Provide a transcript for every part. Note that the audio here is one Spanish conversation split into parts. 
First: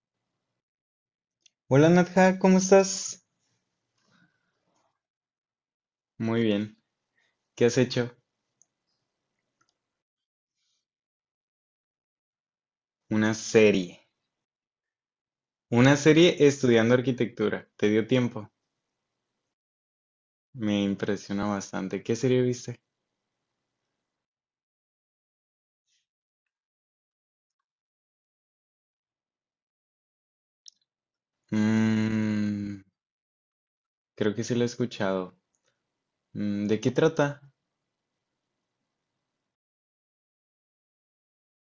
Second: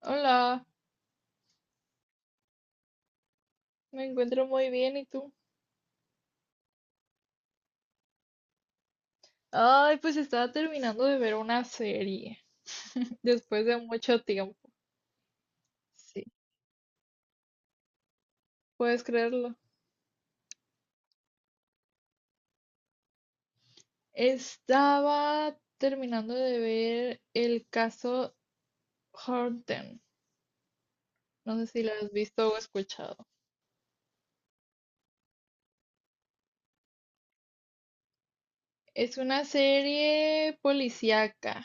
Hola, Hola, Nadja, ¿cómo estás? me encuentro muy bien, ¿y tú? Muy bien. ¿Qué has hecho? Ay, pues estaba terminando de ver una serie Una después de serie. mucho tiempo. Una Sí, serie estudiando arquitectura. ¿Te dio tiempo? puedes creerlo. Me impresiona bastante. ¿Qué serie viste? Estaba terminando de ver el caso Horten. No sé si la has visto o Mmm, escuchado. Creo que sí la he escuchado. ¿De qué trata? Es una serie policíaca,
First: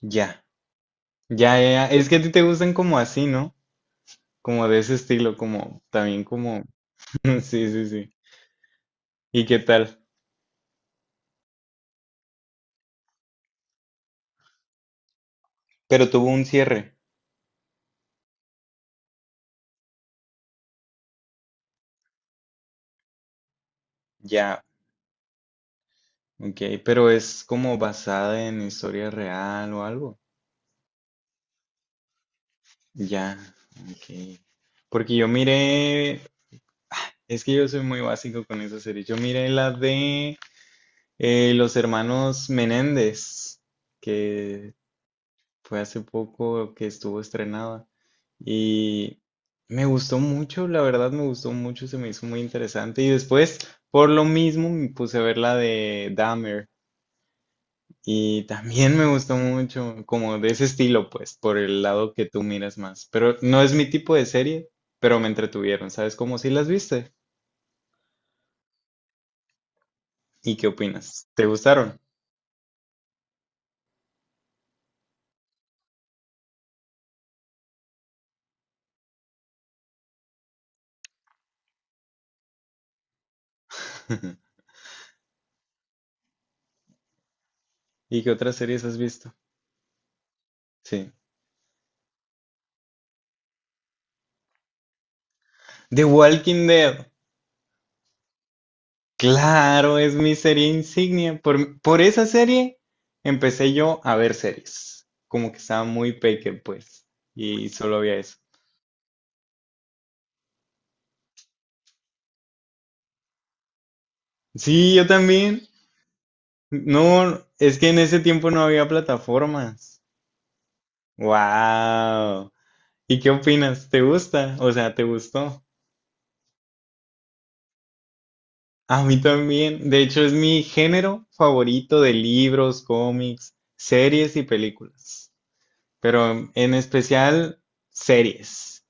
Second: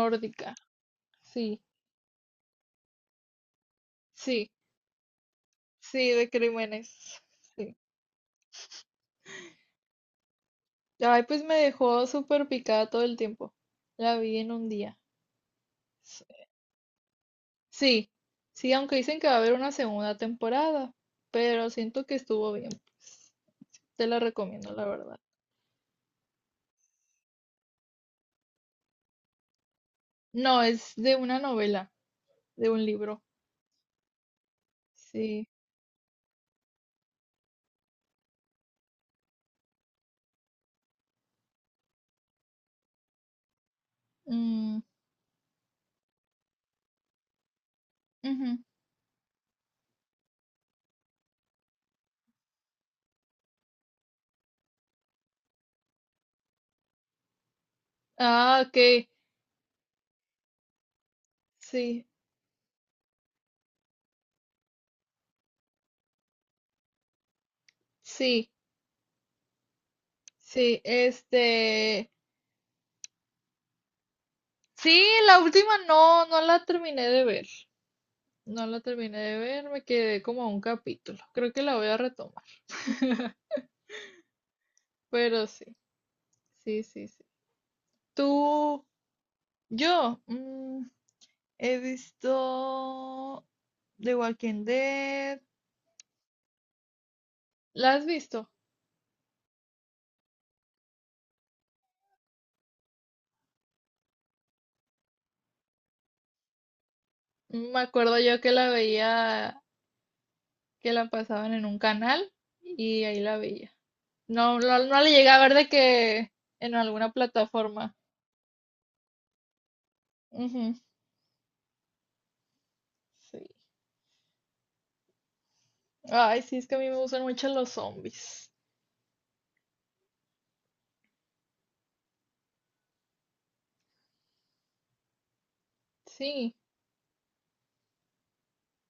Ya. Sí, Ya, ya, ya. Es que a ti te gustan como así, ¿no? sí, Como de ese estilo, como sí, también de como... crímenes. Sí, Sí. sí, sí. ¿Y qué tal? Ay, pues me dejó súper picada todo el tiempo. La vi en un día. Pero tuvo un cierre. Sí, sí, aunque dicen que va a haber una segunda temporada, pero siento que estuvo bien, pues, te la Ya. recomiendo, la verdad. Ok, pero es como basada en historia real o algo. No, es de una novela, de un libro, Ya, ok. Porque yo sí. miré, es que yo soy muy básico con esa serie. Yo miré la de los hermanos Menéndez, que Mm, fue hace poco que estuvo estrenada. ujú. Y me gustó mucho, la verdad me gustó mucho, se me hizo muy interesante. Y después, por lo mismo, me puse a ver la de Dahmer. Y Ah, ok, también me gustó mucho, como de ese estilo, pues, por el sí, lado que tú miras más. Pero no es mi tipo de serie, pero me entretuvieron, ¿sabes? Como si las viste. sí, ¿Y qué sí, opinas? ¿Te gustaron? Sí, la última no, no la terminé de ver, no la terminé de ver, me quedé como a un capítulo, creo que la voy a retomar, pero sí, sí, sí, sí. ¿Y qué otras series Tú, has visto? yo, Sí. he visto The Walking Dead. The Walking Dead. ¿La has visto? Claro, es mi serie insignia. Por esa serie empecé yo a ver series. Como que estaba muy peque, pues. Y Me solo había acuerdo eso. yo que la veía, que la pasaban en un canal y ahí la veía. No, no, Sí, no yo le llegué a ver también. de que en alguna No, es que plataforma. en ese tiempo no había plataformas. Ujú, Wow. ¿Y qué sí. opinas? ¿Te gusta? O sea, ¿te gustó? Ay, sí, es que a mí me gustan mucho los zombies. A mí también. De hecho, es mi género favorito de libros, cómics, series y películas. Pero Sí. en especial series.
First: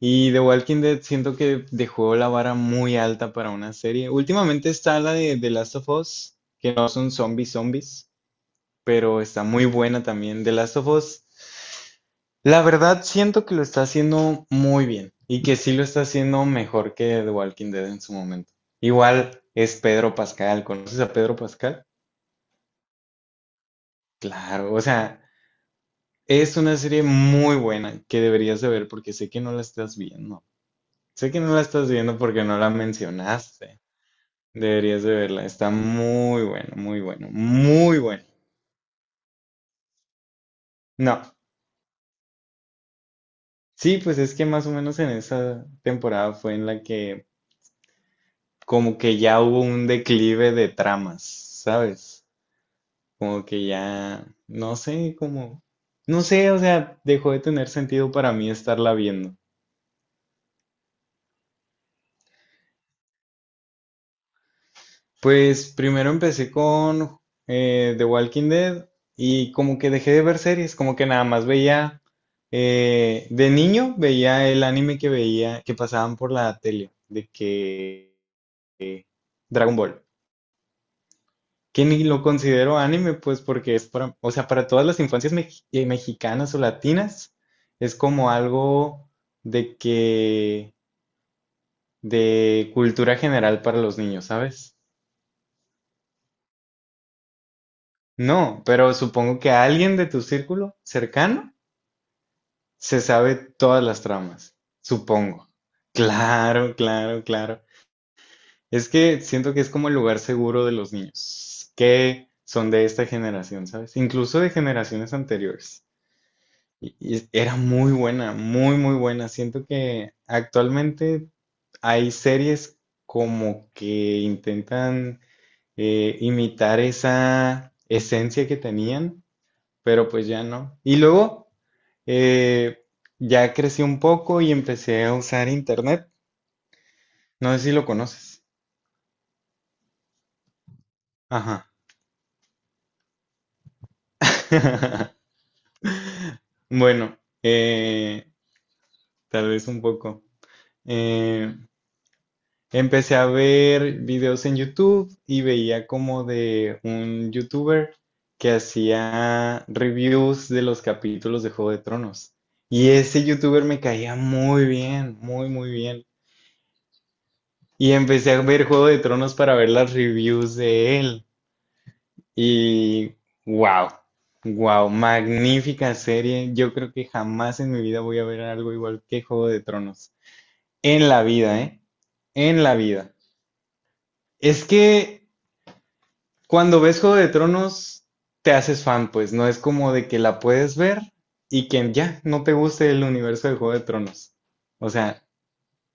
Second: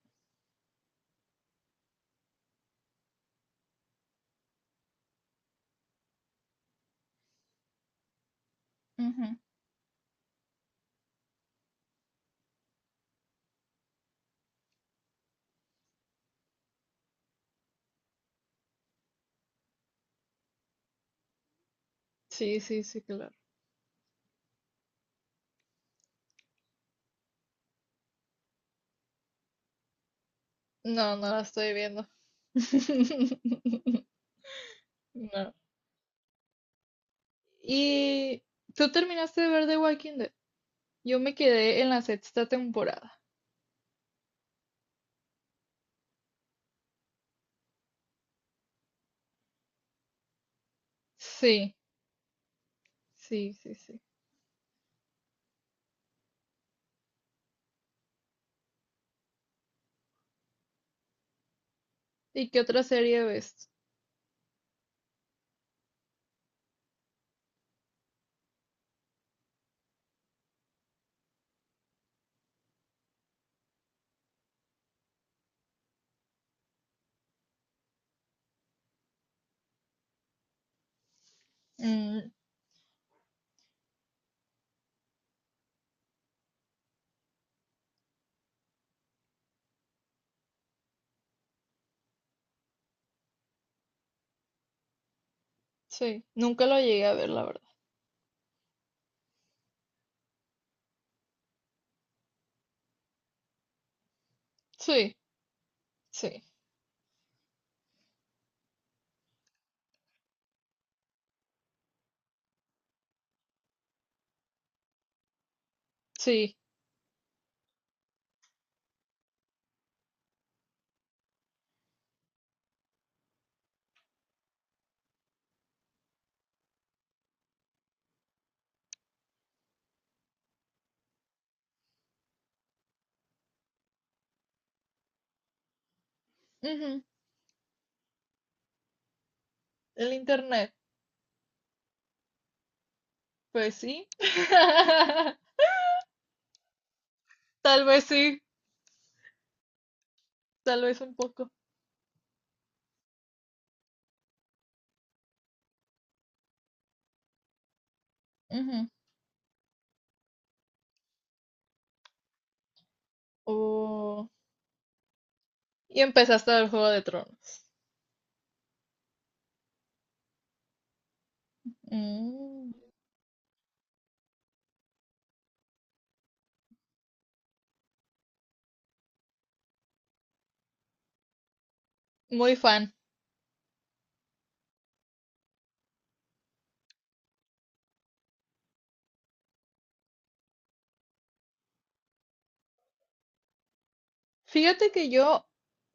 Y The Walking Dead siento que dejó la vara muy alta para una serie. Últimamente está la de The Last of Us, que no son zombies zombies, pero Ujú. está muy buena también, de Last of Us, la verdad siento que lo está haciendo muy bien y que sí lo está haciendo mejor que The Walking Dead en su momento. Igual es Pedro Pascal, ¿conoces a Pedro Pascal? Sí, sí, sí, claro. Claro, o sea, es una serie muy buena que deberías de ver porque sé que no la estás viendo. No, no Sé que la no la estoy estás viendo. viendo porque no la mencionaste. Deberías de verla, No. está muy bueno, muy bueno, muy bueno. ¿Y tú terminaste de ver The Walking Dead? Yo No, me quedé en la sexta temporada. sí, pues es que más o menos en esa temporada fue en la que como que ya hubo un declive de tramas, Sí, ¿sabes? Como sí, que sí, sí. ya, no sé, como, no sé, o sea, dejó de tener sentido para mí estarla viendo. ¿Y qué otra serie ves? Pues primero empecé con The Walking Dead y como que dejé de ver series, como que nada más veía, de niño veía el anime que veía, que pasaban por la tele, de que Dragon Ball, que ni lo Mm, considero anime, pues porque es para, o sea, para todas las infancias mexicanas o latinas, es como algo de que, de cultura general para los niños, ¿sabes? sí, nunca lo llegué a ver, la verdad. No, pero supongo que alguien de tu círculo cercano se sabe todas las tramas, Sí, supongo. sí, Claro, claro, claro. Es que siento que es como el lugar seguro de los niños que son de esta generación, ¿sabes? Incluso de generaciones anteriores. sí. Era muy buena, muy, muy buena. Siento que actualmente hay series como que intentan imitar esa esencia que tenían, pero pues ya no. Y luego eh, ya crecí un poco y empecé a usar internet. Ujú, No sé si lo conoces. el internet, Ajá. pues sí. Bueno, Tal vez eh, sí, tal vez un poco. tal vez un poco. Eh, Empecé a ver videos en YouTube y veía como de un youtuber que Ujú. hacía reviews de los capítulos de Juego de Tronos. Y ese youtuber me caía Oh, muy bien, muy, muy y bien. empezaste a ver Juego de Tronos. Y empecé a ver Juego de Tronos para ver las reviews de él. Mm, Y wow, wow, magnífica serie. Yo creo que jamás en mi vida voy a ver algo igual que Juego de Tronos. En la vida, ¿eh? muy En la fan. vida. Es que cuando ves Juego de Tronos, te haces fan, pues no es como de que la puedes ver y que ya no te guste el universo de Juego de Tronos. Fíjate O que sea, yo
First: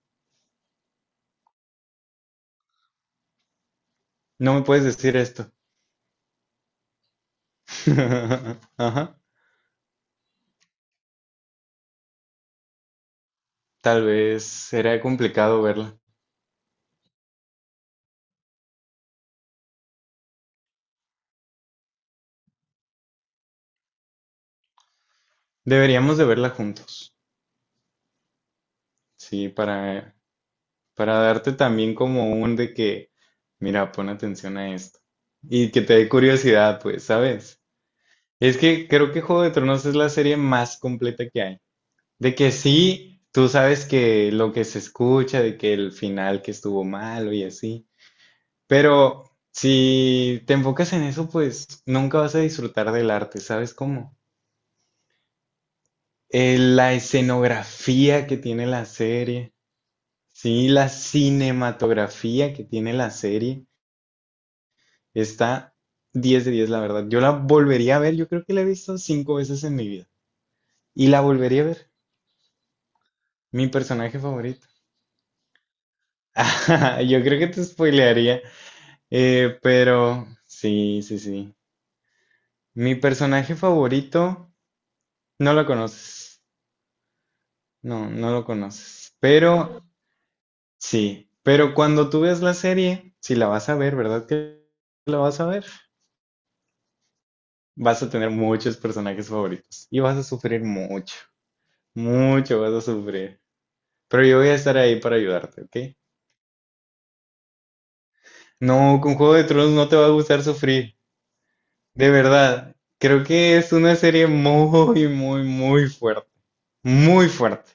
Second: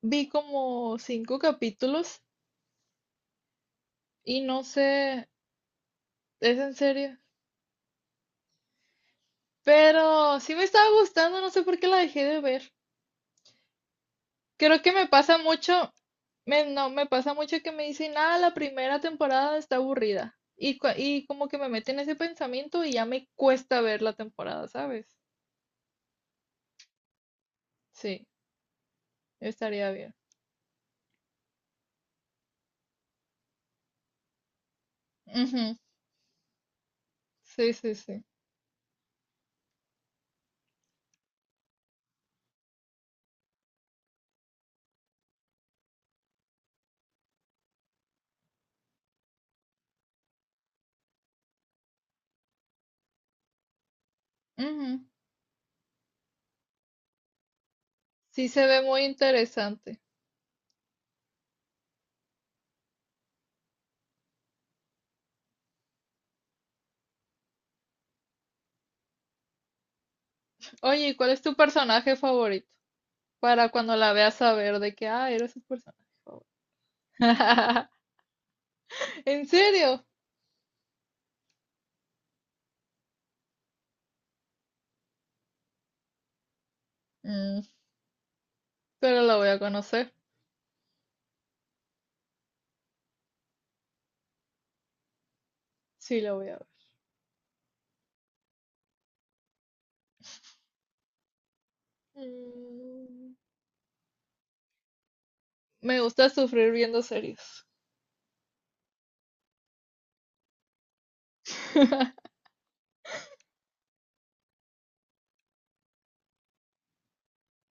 vi como cinco capítulos y no no me puedes decir sé, esto. ¿es en serio? Ajá. Pero sí me estaba gustando, no sé por qué la dejé de ver. Tal vez Creo que será me pasa complicado mucho, verla. me, no, me pasa mucho que me dicen, ah, la primera temporada está aburrida. Y, y como que me meten ese pensamiento y ya me cuesta ver la temporada, ¿sabes? Deberíamos de verla juntos. Sí, Sí, estaría bien. Para darte también como un de que, mira, pon atención a esto. Y Ujú, que te dé curiosidad, pues, ¿sabes? sí, sí, sí. Es que creo que Juego de Tronos es la serie más completa que hay. De que sí, tú sabes que lo que se escucha, de que el final que estuvo malo y así. Pero si te enfocas en eso, pues nunca vas a disfrutar del arte, ¿sabes cómo? Ujú, La escenografía que sí se tiene ve la muy serie, interesante. sí, la cinematografía que tiene la serie, está 10 de 10, la verdad. Yo la volvería a ver, yo creo que la he visto cinco veces en mi vida. Y Oye, ¿y la cuál es tu volvería a ver, personaje favorito? mi Para cuando la personaje veas favorito. saber de que, ah, eres un personaje favorito. Yo creo que te spoilearía. ¿En serio? Pero sí, sí, sí. Mi personaje favorito, no lo conoces. Mm, No, no lo conoces. pero la voy a Pero conocer. sí, pero cuando tú ves la serie, si la vas a ver, ¿verdad que la vas a ver? Sí, la voy a ver. Vas a tener muchos personajes favoritos y vas a sufrir mucho, mucho vas a Mm, sufrir. Pero yo voy a estar ahí para ayudarte, ¿ok? me gusta sufrir viendo series. No, con Juego de Tronos no te va a gustar sufrir, de verdad. Creo que es una serie muy, muy, muy fuerte, muy fuerte.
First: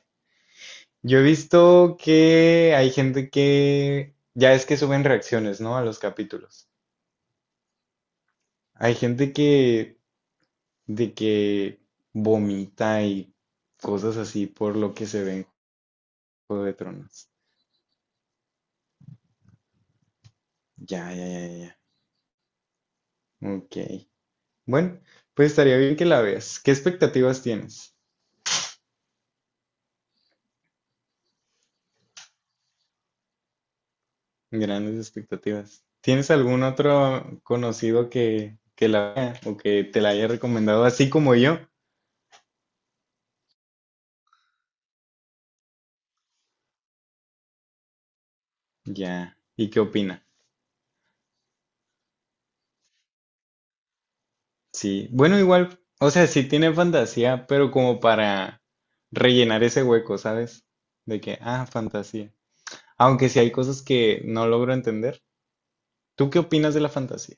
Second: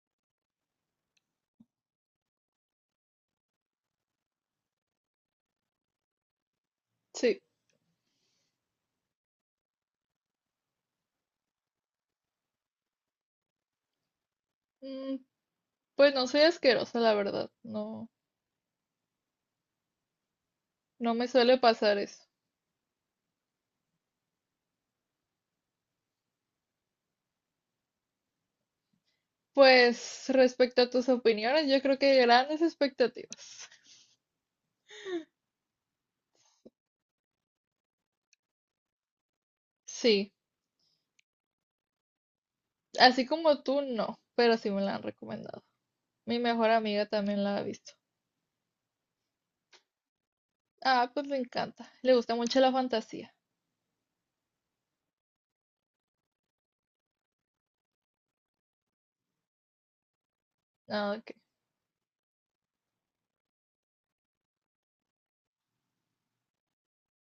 Yo he visto que hay gente que ya es que suben reacciones, ¿no? A los capítulos. Sí. Hay gente que de que vomita y cosas así por lo que Mm, se ve en pues no soy Juego de asquerosa, la Tronos. verdad. No, Ya, no me ya, ya, suele ya, ya. pasar eso. Ok. Bueno, pues estaría bien que la veas. ¿Qué expectativas tienes? Pues respecto a tus opiniones, yo creo que grandes expectativas. Grandes expectativas. ¿Tienes algún otro conocido que la vea o que te la haya Sí, recomendado así como yo? así como tú, no, pero sí me la han recomendado. Mi mejor amiga también la ha visto. Ya. ¿Y qué opina? Ah, pues le encanta. Le gusta mucho la fantasía. Sí, bueno, igual, o sea, sí tiene fantasía, pero como para rellenar ese hueco, ¿sabes? Ah, De ok. que, ah, fantasía. Aunque sí hay cosas que no logro entender. ¿Tú qué opinas de la fantasía?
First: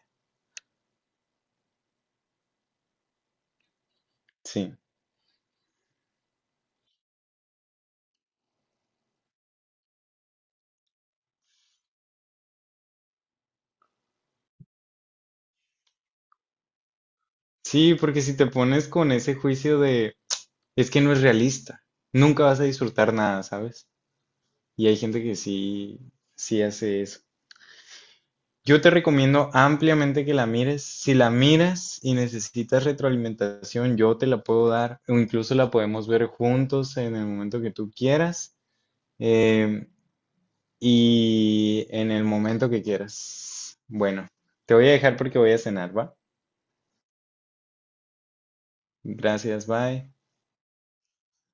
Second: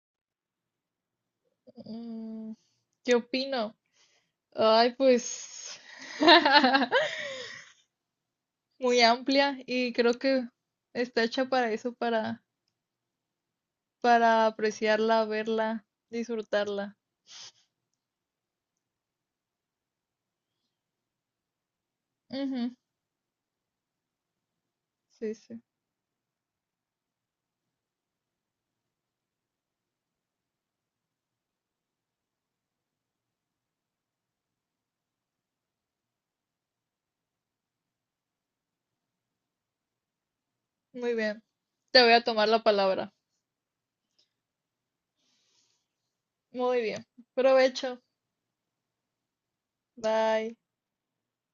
Mm, ¿qué opino? Sí. Ay, pues... muy amplia y creo que está hecha para eso, para apreciarla, verla, disfrutarla. Sí, porque si te pones con ese juicio de, es que no es realista, nunca vas a Ujú, disfrutar nada, ¿sabes? Y hay gente sí, que sí. sí, sí hace eso. Yo te recomiendo ampliamente que la mires. Si la miras y necesitas retroalimentación, yo te la puedo dar o incluso la podemos ver juntos en el momento que tú quieras em, Muy bien. y Te en voy a el tomar la momento que palabra. quieras. Bueno, te voy a dejar porque voy a cenar, ¿va? Muy bien. Provecho. Gracias, bye. Bye.